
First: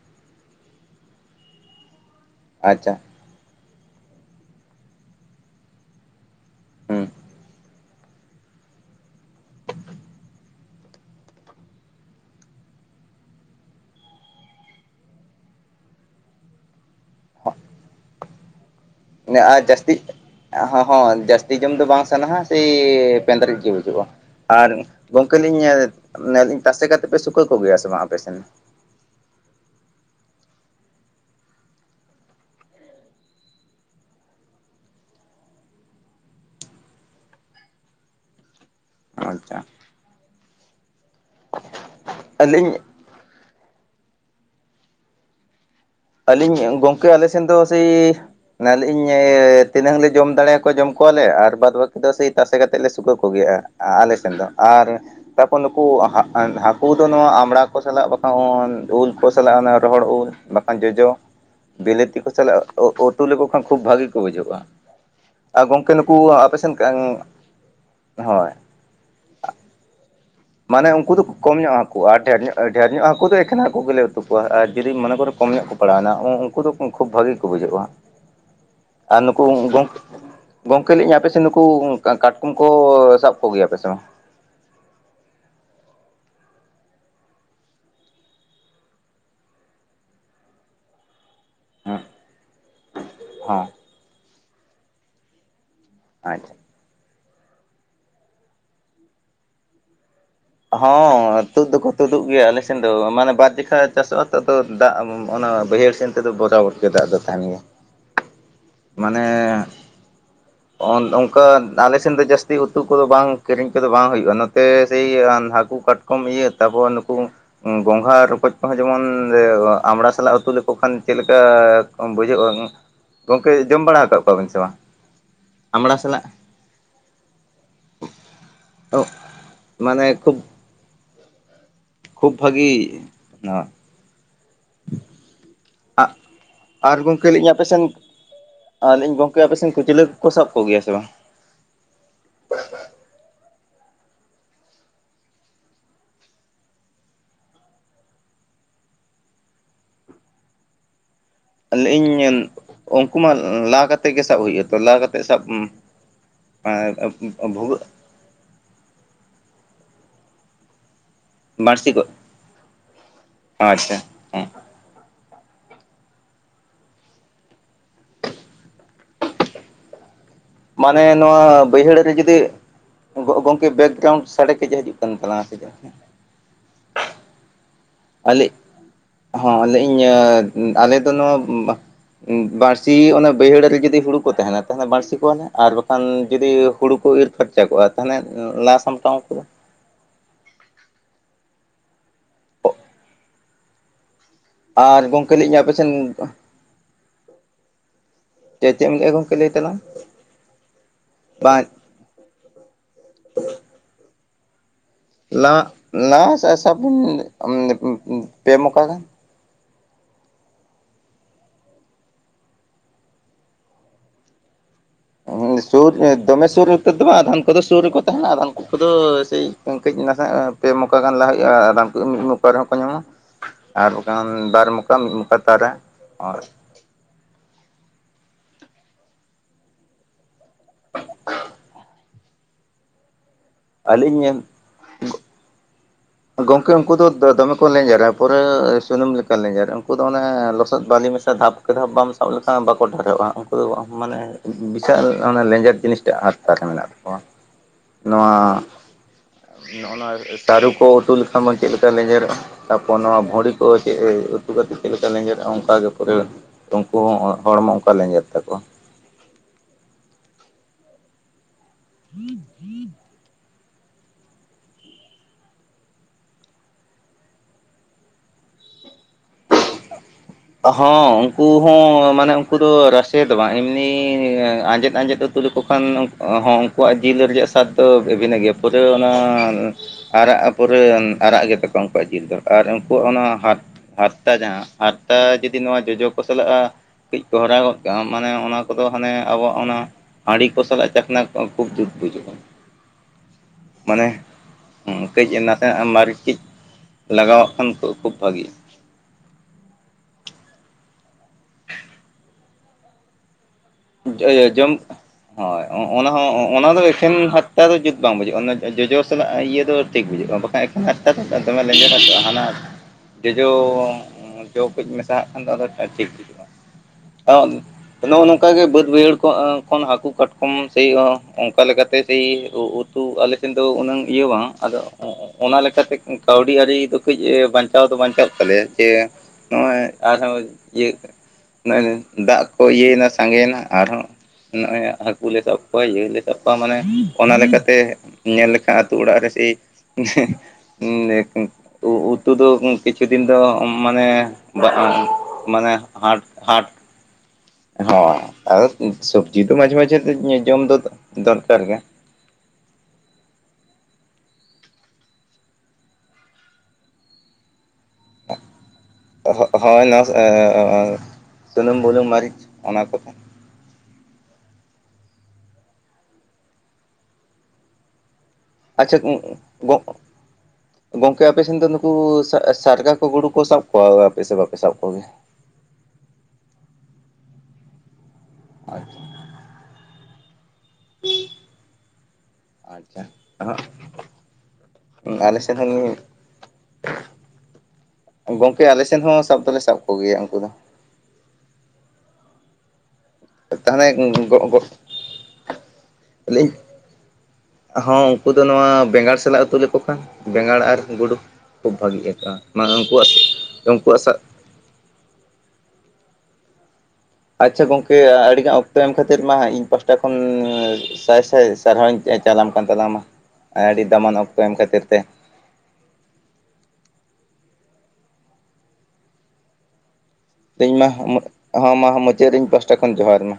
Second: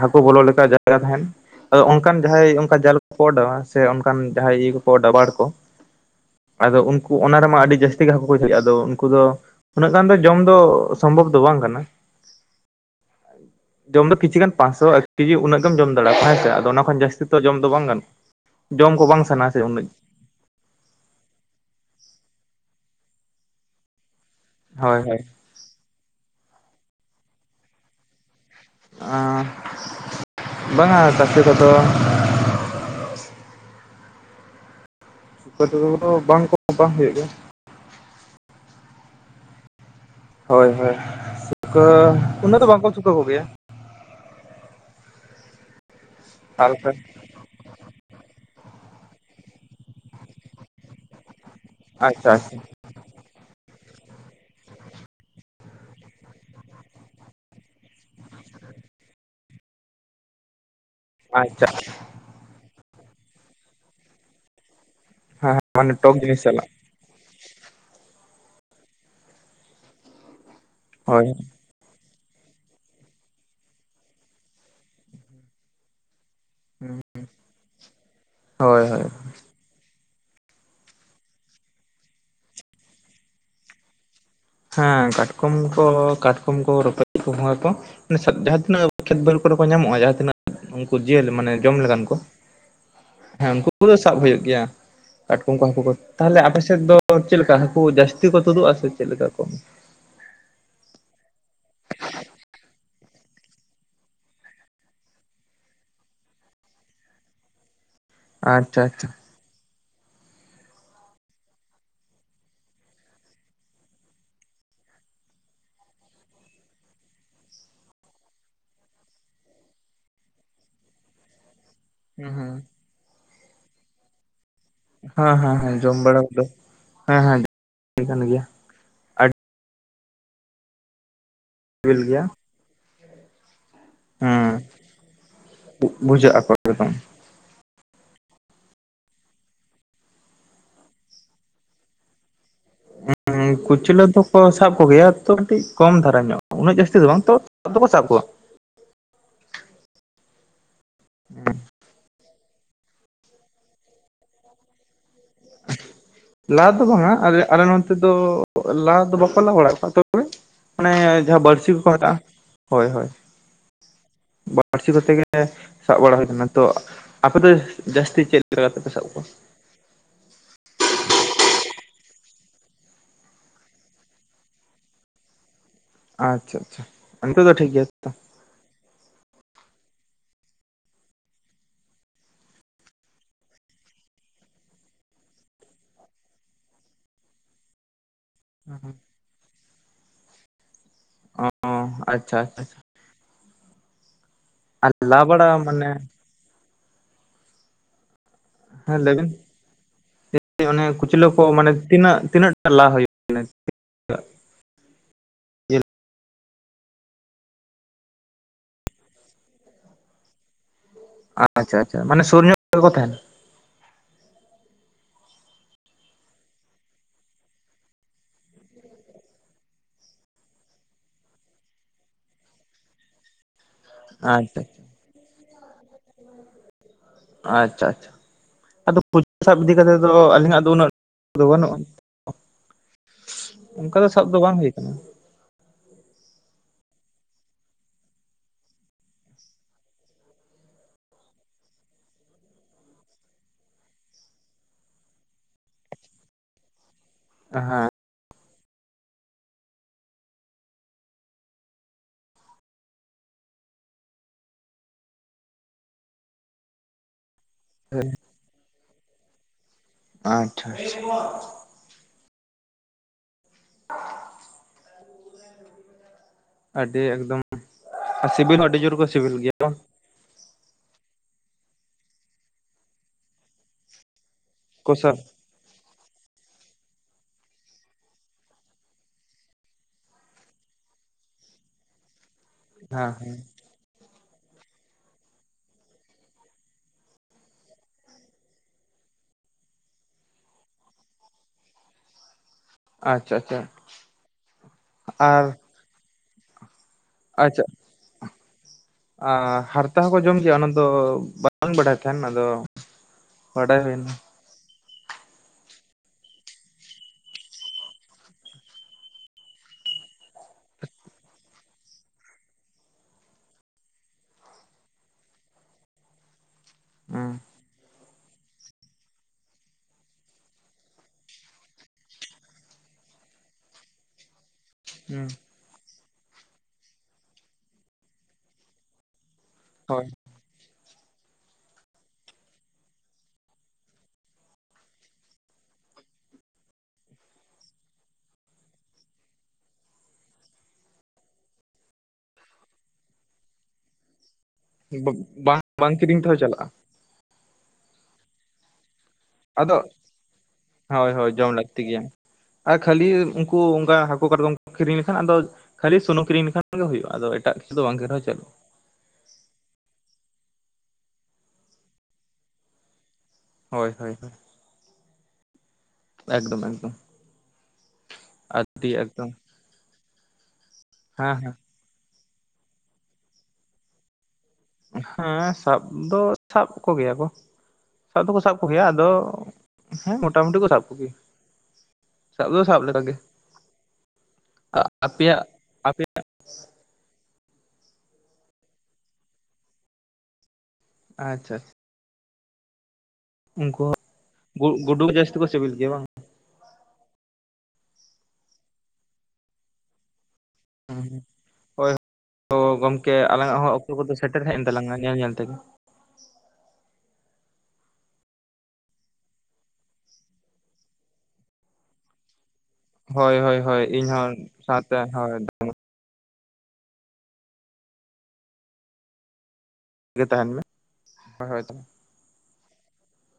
ᱦᱟᱹᱠᱩ ᱵᱚᱞᱚ ᱞᱮᱠᱟ ᱡᱟᱭᱜᱟ ᱛᱟᱦᱮᱱ ᱟᱫᱚ ᱚᱱᱠᱟᱱ ᱡᱟᱦᱟᱸᱭ ᱚᱱᱠᱟ ᱟᱪᱪᱷᱟ ᱡᱟᱞ ᱠᱚᱠᱚ ᱚᱰᱟᱣᱟ ᱥᱮ ᱚᱱᱠᱟᱱ ᱡᱟᱦᱟᱸᱭ ᱤᱭᱟᱹ ᱠᱚᱠᱚ ᱚᱰᱟᱣ ᱵᱟᱲ ᱠᱚ ᱟᱫᱚ ᱦᱩᱸ ᱩᱱᱠᱩ ᱚᱱᱟ ᱨᱮᱢᱟ ᱟᱹᱰᱤ ᱡᱟᱹᱥᱛᱤ ᱜᱮ ᱦᱟᱹᱠᱩ ᱠᱚ ᱡᱷᱟᱞᱤᱜ -ᱟ ᱟᱫᱚ ᱩᱱᱠᱩ ᱫᱚ ᱩᱱᱟᱹᱜ ᱜᱟᱱ ᱫᱚ ᱡᱚᱢ ᱫᱚ ᱥᱚᱢᱵᱷᱚᱵ ᱫᱚ ᱵᱟᱝ ᱠᱟᱱᱟ [unintelligible] ᱡᱚᱢ ᱫᱚ ᱠᱤᱪᱷᱩᱜᱟᱱ ᱯᱟᱸᱪᱥᱚ ᱮᱠ ᱠᱮᱡᱤ ᱩᱱᱟᱹᱜ ᱜᱮᱢ ᱡᱚᱢ ᱫᱟᱲᱮᱭᱟᱜᱼᱟ ᱦᱮᱸᱥᱮ ᱟᱫᱚ ᱚᱱᱟ ᱠᱷᱚᱱ ᱡᱟᱹᱥᱛᱤ ᱫᱚ ᱡᱚᱢ ᱫᱚ ᱵᱟᱝ ᱜᱟᱱᱼᱟ ᱡᱚᱢ ᱠᱚ ᱵᱟᱝ [unintelligible] ᱟ ᱡᱟᱹᱥᱛᱤᱜ ᱦᱚᱸ ᱡᱟᱹᱥᱛᱤ ᱡᱚᱢ ᱫᱚ ᱵᱟᱝ ᱥᱟᱱᱟᱣᱟ ᱥᱮ ᱯᱮᱱᱫᱨᱮᱡ ᱜᱮ ᱵᱩᱡᱩᱜᱼᱟ ᱟᱨ ᱦᱳᱭ ᱦᱳᱭ ᱜᱚᱝᱠᱮ ᱤᱧ ᱛᱟᱥᱮ ᱠᱟᱛᱮ ᱯᱮ ᱥᱩᱠᱟᱹ ᱠᱚᱜᱮᱭᱟ ᱥᱮ ᱵᱟᱝ ᱟᱯᱮᱥᱮᱱ ᱟᱸ ᱵᱟᱝᱟ ᱛᱟᱥᱮ ᱠᱚᱫᱚ ᱠᱚ [unintelligible] ᱵᱟᱝ ᱠᱚ ᱵᱟᱝ ᱦᱩᱭᱩᱜ ᱜᱮᱭᱟ ᱟᱪᱪᱷᱟ ᱦᱳᱭ ᱦᱳᱭ ᱥᱩᱠᱟᱹ ᱩᱱᱟᱹᱜ ᱫᱚ ᱟᱹᱞᱤᱧ ᱵᱟᱝᱠᱚ ᱥᱩᱠᱟᱹ ᱠᱚᱜᱮᱭᱟ ᱟᱹᱞᱤᱧ ᱦᱟᱞᱠᱟ ᱜᱚᱝᱠᱮ ᱟᱞᱮ ᱥᱮᱱ ᱫᱚ ᱥᱮ [unintelligible] ᱛᱤᱱᱟᱹᱝ ᱞᱮ ᱡᱚᱢ ᱫᱟᱲᱮᱭᱟᱠᱚᱣᱟ ᱡᱚᱢ ᱠᱚᱣᱟᱞᱮ ᱟᱨ ᱵᱟᱫ ᱵᱟᱠᱤ ᱫᱚ ᱥᱮ ᱟᱪᱪᱷᱟ ᱛᱟᱥᱮ ᱟᱪᱪᱷᱟ ᱠᱟᱛᱮᱫ ᱞᱮ ᱥᱩᱠᱟᱹ ᱠᱚᱜᱮᱭᱟ ᱟᱞᱮ ᱥᱮᱱ ᱫᱚ ᱟᱨ ᱛᱟᱨᱯᱚᱨ ᱱᱩᱠᱩ ᱦᱟᱹᱠᱩ ᱫᱚ ᱱᱚᱣᱟ ᱟᱢᱲᱟ ᱠᱚ ᱥᱟᱞᱟᱜ ᱵᱟᱠᱷᱟᱱ ᱩᱞ ᱠᱚ ᱥᱟᱞᱟᱜ ᱨᱚᱦᱚᱲ ᱩᱞ ᱵᱟ ᱠᱷᱟᱱ ᱡᱚᱡᱚ ᱟᱪᱪᱷᱟ ᱵᱤᱞᱟᱹᱛᱤ ᱠᱚ ᱥᱟᱞᱟᱜ ᱩᱛᱩ ᱞᱮᱠᱚ ᱠᱷᱟᱱ ᱠᱷᱩᱵᱽ ᱵᱷᱟᱜᱮ ᱠᱚ ᱵᱩᱡᱷᱟᱹᱜᱼᱟ ᱦᱮᱸ ᱦᱮᱸ ᱟᱨ ᱜᱚᱝᱠᱮ ᱢᱟᱱᱮ ᱱᱩᱠᱩ ᱴᱚᱠ ᱡᱤᱱᱤᱥ ᱟᱯᱮ ᱥᱟᱞᱟᱜ ᱥᱮᱱ [unintelligible] ᱦᱳᱭ ᱢᱟᱱᱮ ᱩᱱᱠᱩ ᱫᱚ ᱦᱳᱭ ᱠᱚᱢ ᱧᱚᱜᱼᱟ ᱟᱨ ᱰᱷᱮᱨ ᱧᱚᱜ ᱰᱷᱮᱨ ᱧᱚᱜ ᱦᱟᱹᱠᱩ ᱫᱚ ᱮᱠᱷᱮᱱ ᱦᱟᱹᱠᱩ ᱜᱮᱞᱮ ᱩᱛᱩ ᱠᱚᱣᱟ ᱟᱨ ᱡᱩᱫᱤ ᱢᱚᱱᱮ ᱠᱚᱨᱚ ᱠᱚᱢ ᱧᱚᱜ ᱠᱚ ᱯᱟᱲᱟᱣᱱᱟ [unintelligible] ᱩᱱᱠᱩ ᱫᱚ ᱠᱷᱩᱵ ᱵᱷᱟᱜᱮ ᱠᱚ ᱵᱩᱡᱷᱟᱹᱼᱟ ᱦᱳᱭ ᱦᱳᱭ ᱟᱨ ᱠᱩ ᱜᱚᱝ ᱜᱚᱝᱠᱮ ᱞᱟᱹᱭ ᱟᱹᱧ ᱟᱯᱮᱥᱮᱫ ᱱᱩᱠᱩ ᱠᱟᱴᱠᱚᱢ ᱠᱚ ᱥᱟᱵ ᱠᱚᱜᱮᱭᱟ ᱟᱯᱮ ᱥᱮ ᱵᱟᱝ ᱦᱮᱸ ᱠᱟᱴᱠᱚᱢ ᱠᱚ ᱠᱟᱴᱠᱚᱢ ᱠᱚ ᱨᱚᱠᱚᱡ ᱜᱚᱸᱜᱷᱟ ᱠᱚ ᱡᱟᱦᱟᱸ ᱛᱤᱱᱟᱹᱜ ᱠᱷᱮᱛ ᱵᱟᱹᱞ ᱠᱚᱨᱮ ᱠᱚ ᱧᱟᱢᱚᱜᱼᱟ ᱡᱟᱦᱟᱸ ᱛᱤᱱᱟᱹᱜ ᱩᱱᱠᱩ ᱡᱤᱭᱟᱹᱞᱤ ᱢᱟᱱᱮ ᱡᱚᱢ ᱞᱮᱠᱟᱱ ᱠᱚ ᱦᱮᱸ ᱩᱱᱠᱩ ᱦᱚᱸ ᱠᱚᱫᱚ ᱥᱟᱵ ᱦᱩᱭᱩᱜ ᱜᱮᱭᱟ ᱠᱟᱴᱠᱚᱢ ᱠᱚ ᱦᱟᱹᱠᱩ ᱠᱚ ᱛᱟᱦᱞᱮ ᱟᱪᱪᱷᱟ ᱟᱯᱮ ᱥᱮᱫ ᱫᱚ ᱪᱮᱫ ᱞᱮᱠᱟ ᱦᱟᱹᱠᱩ ᱡᱟᱹᱥᱛᱤ ᱠᱚ ᱛᱩᱫᱩᱜ ᱟ ᱥᱮ ᱪᱮᱫ ᱞᱮᱠᱟ ᱠᱚ ᱦᱚᱸ ᱛᱩᱫ ᱫᱚᱠᱚ ᱛᱩᱫᱩᱜ ᱜᱮᱭᱟ ᱟᱞᱮᱥᱮᱱ ᱫᱚ ᱢᱟᱱᱮ ᱵᱟᱨ ᱡᱮᱠᱷᱟ ᱪᱟᱥᱚᱜᱼᱟ ᱛᱚ ᱫᱟᱜ ᱚᱱᱟ ᱵᱟᱹᱭᱦᱟᱹᱲ ᱥᱮᱱ ᱛᱮᱫᱚ ᱵᱚᱨᱟᱵᱚᱴ ᱜᱮ ᱫᱟᱜ ᱫᱚ ᱛᱟᱦᱮᱱ ᱜᱮᱭᱟ [unintelligible] ᱢᱟᱱᱮᱻ [unintelligible] ᱚᱱᱠᱟ ᱟᱞᱮ ᱥᱮᱱ ᱫᱚ ᱡᱟᱹᱥᱛᱤ ᱩᱛᱩ ᱠᱚᱫᱚ ᱵᱟᱝ ᱠᱤᱨᱤᱧ ᱠᱚᱫᱚ ᱵᱟᱝ ᱦᱩᱭᱩᱜᱼᱟ ᱱᱚᱛᱮ ᱥᱮᱭ ᱦᱟᱹᱠᱩ ᱠᱟᱴ ᱠᱚᱢ ᱤᱭᱟᱹ ᱛᱟᱵᱚᱟ ᱱᱩᱠᱩ ᱜᱚᱝᱜᱷᱟ ᱨᱚᱠᱚᱡ ᱠᱚᱦᱚᱸ ᱡᱮᱢᱚᱱ ᱟᱢᱲᱟ ᱥᱟᱞᱟᱜ ᱩᱛᱩ ᱞᱮᱠᱚ ᱠᱷᱟᱱ ᱪᱮᱫ ᱞᱮᱠᱟ ᱦᱩᱸ ᱵᱩᱡᱷᱟᱹᱜᱼᱟ ᱦᱩᱸ ᱜᱚᱝᱠᱮ ᱡᱚᱢ ᱵᱟᱲᱟ ᱟᱠᱟᱫ ᱠᱚᱣᱟᱵᱮᱱ ᱥᱮ ᱵᱟᱝ? ᱦᱮᱸ ᱦᱮᱸ ᱦᱮᱸ ᱡᱚᱢ ᱟᱢᱲᱟ ᱵᱟᱲᱟ ᱥᱟᱞᱟᱜ ᱫᱚ [unintelligible] ᱦᱮᱸ ᱦᱮᱸ [inaudible] ᱠᱟᱱ ᱜᱮᱭᱟ ᱾ ᱚᱜ ᱢᱟᱱᱮ ᱠᱷᱩᱵᱽ ᱥᱤᱵᱤᱞ ᱜᱮᱭᱟ ᱠᱷᱩᱵᱽ ᱵᱷᱟᱹᱜᱤ [unintelligible] ᱱᱚᱣᱟ ᱦᱮᱸ [unintelligible] ᱟᱜ ᱵᱩᱡᱷᱟᱹᱜ ᱟᱠᱚ [unintelligible] ᱮᱠᱫᱚᱢ ᱟᱨ ᱜᱚᱝᱠᱮ ᱜᱚᱢᱠᱮᱞᱟᱹᱤᱧ ᱟᱯᱮ ᱥᱮᱱ [unintelligible] ᱟᱨ ᱟᱹᱞᱤᱧ ᱜᱚᱝᱠᱮ ᱟᱯᱮ ᱥᱮᱱ ᱠᱩᱪᱞᱟᱹ ᱦᱟᱹᱠᱩ ᱠᱚ ᱥᱟᱵ ᱠᱚᱜᱮᱭᱟ ᱥᱮ ᱵᱟᱝ? ᱦᱩ ᱠᱩᱪᱞᱟᱹ ᱫᱚᱠᱚ ᱥᱟᱵ ᱠᱚᱜᱮᱭᱟ ᱛᱚ ᱠᱟᱹᱴᱤᱡ ᱠᱚᱢ ᱫᱷᱟᱨᱟ ᱧᱚᱜ ᱩᱱᱟᱹᱜ ᱡᱟᱹᱥᱛᱤ ᱫᱚ ᱵᱟᱝ ᱛᱚ ᱾ [unintelligible] ᱠᱚ ᱥᱟᱵ ᱠᱚᱣᱟ [unintelligible] ᱞᱟᱭ ᱤᱧ ᱩᱱᱠᱩ ᱢᱟ ᱞᱟ ᱠᱟᱛᱮ ᱜᱮ ᱥᱟᱵ ᱦᱩᱭᱩᱜᱼᱟ ᱛᱚ ᱞᱟ ᱠᱟᱛᱮ ᱥᱟᱵ ᱩᱢ ᱞᱟ [unintelligible] ᱫᱚ ᱟᱨ ᱵᱟᱝᱟ ᱟᱞᱮ [inaudible] ᱟᱞᱮ ᱵᱷᱩᱜᱟᱹᱜ ᱱᱚᱱᱛᱮ ᱫᱚ ᱞᱟ ᱫᱚ ᱵᱟᱠᱚ ᱞᱟ ᱵᱟᱲᱟ [unintelligible] ᱛᱚᱵᱮ? ᱢᱟᱱᱮ ᱡᱟᱦᱟᱸ ᱵᱟᱹᱲᱥᱤ ᱠᱚᱠᱚ ᱢᱮᱛᱟᱜᱼᱟ [unintelligible] ᱦᱚᱭ ᱦᱚᱭ ᱟᱪᱪᱷᱟ [unintelligible] ᱦᱮᱸ ᱵᱟᱹᱲᱥᱤ ᱠᱚᱛᱮ ᱜᱮ [unintelligible] ᱥᱟᱵ ᱵᱟᱲᱟ ᱦᱩᱭᱩ ᱠᱟᱱᱟ᱾ ᱛᱚ [unintelligible] ᱟᱯᱮ ᱫᱚ ᱡᱟᱹᱥᱛᱤ ᱪᱮᱫ ᱛᱮᱯᱮ ᱥᱟᱵ ᱠᱚᱣᱟ? ᱢᱟᱱᱮ ᱱᱚᱣᱟ ᱵᱟᱹᱭᱦᱟᱹᱲ ᱨᱮ ᱡᱩᱫᱤ ᱜᱚᱜ ᱜᱚᱝᱠᱮ ᱵᱮᱠᱜᱨᱟᱣᱩᱱᱰ ᱥᱟᱰᱮ ᱠᱟᱹᱡ ᱦᱤᱡᱩᱜ ᱠᱟᱱ ᱛᱟᱞᱟᱝᱟ ᱥᱮᱪᱮᱫ ᱟᱪᱪᱷᱟ ᱟᱪᱪᱷᱟ [unintelligible] ᱟᱨ ᱱᱤᱛᱚᱜ ᱫᱚ ᱴᱷᱤᱠ ᱜᱮᱭᱟ ᱛᱚ ᱾ ᱟᱞᱤ [unintelligible] ᱦᱚᱸ ᱞᱟᱸᱭ ᱤᱧ ᱟᱞᱮ ᱫᱚ ᱱᱚᱣᱟ ᱵᱟᱹ ᱵᱟᱹᱲᱥᱤ ᱚᱱᱟ ᱵᱟᱹᱭᱦᱟᱹᱲ ᱨᱮ ᱡᱩᱫᱤ ᱦᱩᱲᱩ ᱠᱚ ᱛᱟᱦᱮᱱᱟ ᱛᱟᱦᱚᱞᱮ ᱵᱟᱹᱲᱥᱤ ᱠᱚᱣᱟᱞᱮ ᱟᱨ ᱵᱟᱠᱷᱟᱱ ᱡᱩᱫᱤ ᱦᱩᱲᱩ ᱠᱚ ᱤᱨᱻ ᱯᱷᱟᱨᱪᱟ ᱠᱚᱜᱼᱟ ᱛᱟᱦᱞᱮ ᱞᱟ ᱥᱟᱢᱴᱟᱣ ᱠᱮᱫᱟ ᱚᱸ [unintelligible] ᱟᱪᱪᱷᱟ ᱟᱪᱪᱷᱟ ᱟᱨ ᱞᱟ ᱜᱚᱝᱠᱮ ᱵᱟᱲᱟ ᱞᱟᱹᱭᱤᱧ ᱟᱯᱮ ᱢᱟᱱᱮ ᱥᱮᱱ [unintelligible] ᱦᱮᱸ ᱞᱟᱹᱭ ᱵᱤᱱ ᱛᱟᱞᱟᱝ [unintelligible] ᱚᱱᱮ ᱠᱩᱪᱞᱟᱹ ᱠᱚ ᱵᱟᱝ ᱢᱟᱱᱮ ᱛᱤᱱᱟᱹᱜ ᱛᱤᱱᱟᱹᱜ ᱴᱟ ᱞᱟ ᱦᱩᱭᱩᱜᱼᱟ [unintelligible] ᱞᱟᱜ ᱞᱟ ᱥᱮ ᱥᱟᱵᱩᱱ ᱯᱮ ᱢᱚᱠᱟ ᱜᱟᱱ᱾ ᱟᱪᱪᱷᱟ ᱟᱪᱪᱷᱟ ᱢᱟᱱᱮ ᱥᱩᱨ ᱧᱚᱜ [unintelligible] ᱠᱚ ᱛᱟᱦᱮᱱ᱾ ᱥᱩᱨ ᱫᱚᱢᱮ ᱥᱩᱨ ᱩᱛᱟᱹᱨ ᱫᱚ ᱵᱟᱝ ᱟᱫᱷᱟᱱ ᱠᱚᱫᱚ ᱥᱩᱨ ᱨᱮᱠᱚ ᱛᱟᱦᱮᱱᱟ ᱟᱫᱷᱟᱱ ᱠᱚᱫᱚ ᱥᱮᱭ [unintelligible] ᱠᱟᱹᱡ ᱱᱟᱥᱮ ᱯᱮ ᱢᱚᱠᱟ ᱜᱟᱱ ᱞᱟᱦᱟ ᱦᱩᱭᱩᱜᱼᱟ ᱨᱟᱱ ᱠᱚ ᱢᱤᱫ ᱢᱚᱠᱟ ᱨᱮᱦᱚᱸ ᱠᱚ ᱧᱟᱢᱚᱜᱼᱟ ᱾ ᱟᱨ [unintelligible] ᱟᱪᱪᱷᱟ ᱵᱟᱨ ᱢᱚᱠᱟ ᱢᱤᱫ ᱢᱚᱠᱟ ᱛᱟᱨᱟ ᱟᱨ ᱟᱪᱪᱷᱟ ᱟᱪᱪᱷᱟ ᱾ ᱟᱫᱚ [unintelligible] ᱥᱟᱵ ᱤᱫᱤ ᱠᱟᱛᱮᱫ ᱫᱚ ᱟᱹᱞᱤᱧᱟᱜ ᱫᱚ ᱩᱱᱟᱹᱜ ᱫᱚ ᱵᱟᱹᱱᱩᱜᱼᱟ ᱾ [unintelligible] ᱚᱱᱠᱟ ᱫᱚ ᱥᱟᱵ ᱫᱚ ᱟᱹᱞᱤᱧ ᱵᱟᱝ ᱦᱩᱭᱩᱜ ᱾ ᱜᱚᱝᱠᱮ ᱩᱱᱠᱩ ᱫᱚ ᱫᱚᱢᱮ ᱠᱚ ᱞᱮᱧᱡᱮᱨᱟ ᱯᱚᱨᱮ ᱥᱩᱱᱩᱢ ᱞᱮᱠᱟ ᱞᱮᱸᱡᱮᱨ ᱩᱱᱠᱩ ᱫᱚ ᱚᱱᱮ ᱞᱚᱥᱚᱫ ᱵᱟᱹᱞᱤ ᱢᱮᱥᱟ ᱫᱷᱟᱯ ᱠᱮᱫᱷᱟᱣ ᱵᱟᱢ ᱥᱟᱵ ᱞᱮᱠᱷᱟᱱ ᱵᱟᱠᱚ ᱰᱷᱮᱨᱚᱜᱼᱟ ᱩᱱᱠᱩ ᱫᱚ ᱢᱟᱱᱮ ᱵᱤᱥᱟᱞ ᱚᱱᱟ ᱞᱮᱸᱧᱡᱮᱛ ᱡᱤᱱᱤᱥᱴᱟᱜ ᱦᱟᱨᱛᱟ ᱨᱮ ᱢᱮᱱᱟᱜ ᱛᱟᱠᱚᱣᱟ ᱾ ᱦᱮᱸ ᱾ ᱱᱚᱣᱟᱜ [unintelligible] ᱱᱚᱜᱼᱱᱚᱣᱟ ᱛᱟᱹᱨᱩ ᱠᱚ ᱩᱛᱩ ᱞᱮᱠᱷᱟᱱ ᱢᱟ ᱪᱮᱫᱞᱮᱠᱟ ᱞᱮᱸᱡᱮᱨᱚᱜᱼᱟ ᱾ ᱛᱟᱯᱚᱨ ᱱᱚᱣᱟ ᱵᱷᱩᱲᱤ ᱠᱚ ᱪᱮᱫ ᱩᱛᱩ ᱠᱟᱛᱮᱫ ᱪᱮᱫ ᱞᱮᱠᱟ ᱞᱮᱸᱡᱮᱨᱚᱜᱼᱟ ᱚᱱᱠᱟᱜᱮ ᱯᱚᱨᱮ ᱩᱱᱠᱩ ᱦᱚᱸ ᱦᱚᱲᱢᱚ ᱚᱱᱠᱟ ᱞᱮᱸᱡᱮᱫ ᱛᱟᱠᱚᱣᱟ ᱾ ᱟᱪᱪᱷᱟ ᱟᱪᱪᱷᱟ [unintelligible] [unintelligible] [unintelligible] ᱟᱹᱰᱤ ᱮᱠᱫᱚᱢ [unintelligible] ᱟᱨ ᱥᱤᱵᱤᱞ ᱦᱚᱸ ᱟᱹᱰᱤ ᱡᱳᱨ ᱠᱚ ᱥᱤᱵᱤᱞ ᱜᱮᱭᱟ ᱾ ᱦᱚᱸ ᱩᱱᱠᱩ ᱦᱚᱸ ᱢᱟᱱᱮ ᱩᱱᱠᱩ ᱫᱚ ᱨᱟᱥᱮ ᱫᱚ ᱵᱟᱝ ᱮᱢᱱᱤ ᱠᱚ ᱟᱸᱡᱮᱫ ᱥᱟᱵ ᱟᱸᱡᱮᱫ ᱩ ᱼᱛᱩ ᱞᱮᱠᱚ ᱠᱷᱟᱱ ᱦᱚᱸ ᱩᱱᱠᱩᱣᱟᱜ ᱡᱤᱞ ᱨᱮᱭᱟᱜ ᱥᱟᱫ ᱫᱚ ᱵᱷᱤᱱᱟᱹ ᱜᱮᱭᱟ ᱯᱩᱨᱟᱹ ᱚᱱᱟ ᱟᱨᱟᱜᱼᱟ ᱯᱩᱨᱟᱹ ᱟᱨᱟᱜ ᱜᱮ ᱛᱟᱠᱚᱣᱟ ᱩᱱᱠᱩᱣᱟᱜ ᱡᱤᱞ ᱫᱚ᱾ ᱟᱨ ᱩᱱᱠᱩᱣᱟᱜ ᱦᱮᱸ ᱚᱱᱟ ᱦᱮᱸ ᱦᱟᱨᱛ ᱦᱟᱨᱛᱟ ᱡᱟᱦᱟᱸ ᱦᱟᱨᱛᱟ ᱡᱩᱫᱤ ᱱᱚᱣᱟ ᱡᱚᱡᱚ ᱠᱚ ᱥᱟᱞᱟᱜᱼᱟ᱾ ᱠᱤᱹᱡ ᱠᱚᱦᱚᱨᱟ ᱜᱚᱫ ᱠᱟᱜᱼᱟᱢ ᱢᱟᱱᱮ ᱚᱱᱟ ᱠᱚᱫᱚ ᱦᱟᱱᱮ ᱟᱵᱚ ᱚᱱᱟ ᱦᱟᱺᱲᱤ ᱠᱚ ᱥᱟᱞᱟᱜ ᱪᱟᱠᱷᱱᱟ ᱠᱷᱩᱵ ᱡᱩᱛ ᱵᱩᱡᱩᱜᱼᱟ᱾ ᱟᱪᱪᱷᱟ ᱟᱪᱪᱷᱟ ᱢᱟᱱᱮ ᱠᱟᱹᱡ ᱟᱨ ᱱᱟᱥᱮᱱᱟᱜ ᱢᱟᱨᱮ ᱠᱟᱹᱡ ᱞᱟᱜᱟᱣᱟᱜ ᱠᱷᱟᱱ ᱠᱚ ᱠᱷᱩᱵ ᱵᱷᱟᱜᱤᱜᱼᱟ᱾ ᱟ‌ ᱦᱟᱨᱛᱟ ᱦᱚᱸᱠᱚ ᱡᱚᱢ ᱜᱮᱭᱟ ᱚᱱᱟ ᱫᱚ ᱵᱟᱹᱧ ᱵᱟᱲᱟᱭ ᱛᱟᱸᱦᱮᱱ, ᱟᱫᱚ ᱵᱟᱰᱟᱭ ᱦᱩᱭᱱᱟ ᱤᱭᱟᱹ ᱡᱚᱢ ᱦᱳᱭ ᱚᱱᱟ ᱦᱚᱸ ᱚᱱᱟ ᱫᱚ ᱮᱠᱷᱮᱱ ᱦᱟᱨᱛᱟ ᱫᱚ ᱡᱩᱛ ᱵᱟᱝ ᱵᱩᱡᱷᱟᱹᱜᱼᱟ᱾ ᱡᱚᱡᱚ ᱥᱟᱞᱟᱜ ᱤᱭᱟᱹ ᱫᱚ ᱴᱷᱤᱠ ᱵᱩᱡᱷᱟᱹᱜᱼᱟ, ᱵᱟᱠᱷᱟᱱ ᱦᱟᱨᱛᱟ ᱫᱚᱢᱮ ᱞᱮᱡᱮᱨ ᱟᱛᱚ ᱦᱟᱱᱟ ᱡᱚᱡᱚ ᱡᱚ ᱠᱟᱹᱡ ᱢᱮᱥᱟᱣᱟᱜ ᱠᱷᱟᱱ ᱫᱚ ᱟᱫᱚ ᱮᱴ ᱴᱷᱤᱠ ᱵᱩᱡᱩᱜᱼᱟᱫ᱾ ᱦᱩᱸ ᱦ [unintelligible] ᱚᱱᱠᱟᱟᱜ ᱜᱮ ᱵᱟᱹᱫᱽ ᱵᱟᱹᱭᱦᱟᱹᱲ ᱠᱚ ᱠᱷᱚᱱ ᱦᱟᱹᱠᱩ ᱠᱟᱴᱠᱚᱢ ᱥᱮᱭ ᱚᱱᱠᱟ ᱞᱮᱠᱟᱛᱮ ᱥᱮᱭ ᱩᱼᱩ ᱛᱩ ᱟᱞᱮ ᱥᱮᱱ ᱫᱚ ᱩᱱᱟᱹᱝ ᱤᱭᱟᱹ ᱵᱟᱝ, ᱟᱫᱚ ᱦᱩᱸ ᱚᱱᱟ ᱞᱮᱠᱟᱛᱮ ᱠᱟᱹᱣᱰᱤ ᱟᱹᱨᱤ ᱫᱚ ᱠᱟᱹᱡ ᱵᱟᱧᱪᱟᱣ ᱫᱚ ᱵᱟᱧᱪᱟᱜ ᱛᱟᱞᱮᱭᱟ, ᱡᱮ ᱱᱚᱜᱼᱚᱭ ᱦᱳᱭ ᱟᱨᱦᱚᱸ ᱤᱭᱟᱹ ᱱᱚᱜᱚᱭ ᱫᱟᱜ ᱠᱚ ᱤᱭᱟᱹᱭᱮᱱᱟ ᱥᱟᱸᱜᱮᱭ ᱮᱱᱟ ᱟᱨᱦᱚᱸ ᱱᱚᱜᱼᱚᱭ ᱦᱟᱹᱠᱩ ᱞᱮ ᱥᱟᱵ ᱠᱚᱣᱟ ᱤᱭᱟᱹᱞ ᱞᱮ ᱥᱟᱵ ᱠᱚᱣᱟ ᱢᱟᱱᱮ ᱚᱱᱟ ᱞᱮᱠᱟᱛᱮ ᱧᱮᱞ ᱞᱮᱠᱷᱟᱱ ᱟᱹᱛᱩ ᱚᱲᱟᱜ ᱨᱮ ᱥᱮᱭ ᱩ ᱩᱛᱩ ᱫᱚ ᱠᱤᱪᱷᱩ ᱫᱤᱱ ᱫᱚ ᱢᱟᱱᱮ [unintelligible] ᱵᱟᱝ ᱢᱟᱱᱮ ᱵᱟᱝ ᱠᱤᱨᱤᱧ ᱦᱟᱴ, ᱛᱮᱦᱚᱸ ᱪᱟᱞᱟᱜᱼᱟ ᱦᱟᱴ᱾ ᱦᱚᱸ ᱟᱫᱚ ᱥᱚᱵᱡᱤ ᱫᱚ ᱢᱟᱡᱷᱮ ᱟᱫᱚ ᱢᱟᱡᱷᱮ ᱡᱚᱢ ᱫᱚ ᱫᱚᱨᱠᱟᱨ ᱜᱮ, ᱟ ᱠᱷᱟᱹᱞᱤ ᱩᱱᱠᱩ ᱚᱱᱠᱟ ᱦᱟᱹᱠᱩ ᱠᱟᱴᱠᱚᱢ ᱠᱚ ᱠᱤᱨᱤᱧ ᱞᱮᱠᱷᱟᱱ, ᱟᱫᱚ ᱠᱷᱟᱹᱞᱤ ᱥᱩᱱᱩᱢ ᱠᱤᱨᱤᱧ ᱞᱮᱠᱷᱟᱱ ᱜᱮ ᱦᱩᱭᱩᱜᱼᱟ᱾ ᱟ ᱮᱴᱟᱜ ᱠᱤᱪᱷᱩ ᱵᱟᱝᱤᱨᱦᱚᱸ ᱪᱟᱞᱩᱜ ᱦᱚᱸᱜ ᱦᱩᱭ ᱱᱟᱥ ᱮᱻ ᱥᱩᱱᱩᱢ ᱵᱩᱞᱩᱝ ᱢᱟᱹᱨᱤᱪ ᱚᱱᱟ ᱠᱚᱫᱚ, ᱦᱳᱭ ᱦᱳᱭ ᱦᱳᱭ᱾ ᱮᱠᱫᱚᱢ ᱮᱠᱫᱚᱢ ᱟᱪ ᱟᱪᱪᱷᱟ ᱜᱚᱸᱜ, ᱜᱚᱝᱠᱮ ᱦᱮᱸ ᱦᱮᱸ ᱟᱯᱮᱥᱮᱱ ᱫᱚ ᱠᱩ ᱥᱟᱨᱜᱟ ᱠᱚ ᱜᱩᱰᱩ ᱠᱚ ᱥᱟᱵ ᱠᱚᱯᱮ ᱥᱮ ᱵᱟᱯᱮ ᱥᱟᱵ ᱠᱚᱜᱮᱭᱟ ᱦᱮᱸ ᱥᱟᱵ ᱫᱚ ᱥᱟᱵ ᱠᱚᱜᱮᱭᱟ ᱠᱚ ᱥᱟᱵ ᱫᱚᱠᱚ ᱥᱟᱵ ᱠᱚᱜᱮᱭᱟ ᱟᱫᱚ ᱦᱮᱸ ᱢᱳᱴᱟᱢᱩᱴᱤ ᱠᱚ ᱥᱟᱵ ᱠᱚᱜᱮᱭᱟ᱾ ᱥᱟᱵ ᱫᱚ ᱥᱟᱵ ᱟᱪᱪᱷᱟ ᱞᱮᱠᱟᱜᱮ, ᱟᱪᱪᱷᱟ ᱟᱯᱮᱭᱟᱜ ᱟᱞᱮ ᱥᱮᱱ ᱦᱚᱸ ᱟᱯᱮᱭᱟᱜ ᱜᱚᱝᱠᱮ ᱟᱞᱮ ᱥᱮᱱ ᱦᱚᱸ ᱥᱟᱵ ᱫᱚᱞᱮ ᱥᱟᱵ ᱠᱚᱜᱮᱭᱟ ᱩᱱᱠᱩ ᱫᱚ᱾ ᱟ ᱪᱪᱷᱟᱷᱟ᱾ ᱩᱱᱠᱩ ᱛᱟᱦᱚᱞᱮ ᱜᱩᱜ ᱜᱩᱰᱩ ᱡᱟᱹᱥᱛᱤ ᱠᱚ ᱥᱤᱵᱤᱞ ᱜᱮᱭᱟ ᱵᱟᱝ? ᱞᱟᱹᱭ ᱤᱧ ᱦᱚᱸ ᱩᱱᱠᱩ ᱫᱚ ᱱᱚᱣᱟ ᱵᱮᱸᱜᱟᱲ ᱥᱟᱞᱟᱜ ᱩᱛᱩ ᱞᱮᱠᱚ ᱠᱷᱟᱱ, ᱵᱮᱸᱜᱟᱲ ᱟᱨ ᱜᱩᱰᱩ ᱠᱷᱩᱵ ᱦᱳᱭ ᱵᱷᱟᱹᱜᱤ ᱟᱹᱭᱠᱟᱹᱜᱼᱟ ᱛᱚ ᱢᱟᱱᱮ ᱩᱱᱠᱩᱣᱟᱜ ᱜᱚᱢᱠᱮ ᱟᱞᱟᱝᱟᱜ ᱦᱚᱸ ᱚᱠᱛᱚ ᱩᱱᱠᱩᱣᱟᱜ ᱠᱚᱫᱚ ᱥᱟᱵ ᱥᱮᱴᱮᱨ ᱦᱮᱡ ᱛᱟᱞᱟᱝ ᱧᱮᱞ ᱧᱮᱞ ᱛᱮ ᱜᱮ, ᱟᱪᱪᱷᱟ ᱜᱚᱝᱠᱮ ᱟᱹᱰᱤᱜᱟᱱ ᱚᱠᱛᱚ ᱮᱢ ᱠᱷᱟᱹᱛᱤᱨ ᱢᱟ ᱤᱧ ᱯᱟᱥᱴᱟ ᱠᱷᱚᱱ ᱥᱟᱭ ᱥᱟᱭ ᱥᱟᱨᱦᱟᱣ ᱤᱧ ᱪᱟᱞᱟᱢ ᱠᱟᱱ ᱛᱟᱞᱟᱢᱟ ᱦᱳᱭ ᱦᱳᱭ ᱟᱹᱰᱤ ᱦᱳᱭ ᱤᱧ ᱫᱟᱢᱟᱱ ᱦᱚᱸ ᱚᱠᱛᱚ ᱮᱢ ᱠᱷᱟᱹᱛᱤᱨ ᱛᱮ, ᱥᱟᱶᱛᱮ ᱦᱳᱭ [unintelligible] ᱵᱷᱟᱜᱮ ᱛᱟᱦᱮᱱ ᱢᱮ ᱤᱧ ᱢᱟ ᱦᱳᱭ ᱦᱳᱭ ᱦᱚᱸ ᱢᱟ ᱢᱟ ᱢᱩᱪᱟᱹᱫ ᱤᱧ ᱯᱟᱦᱴᱟ ᱠᱷᱚᱱ ᱡᱚᱦᱟᱨ ᱢᱟ᱾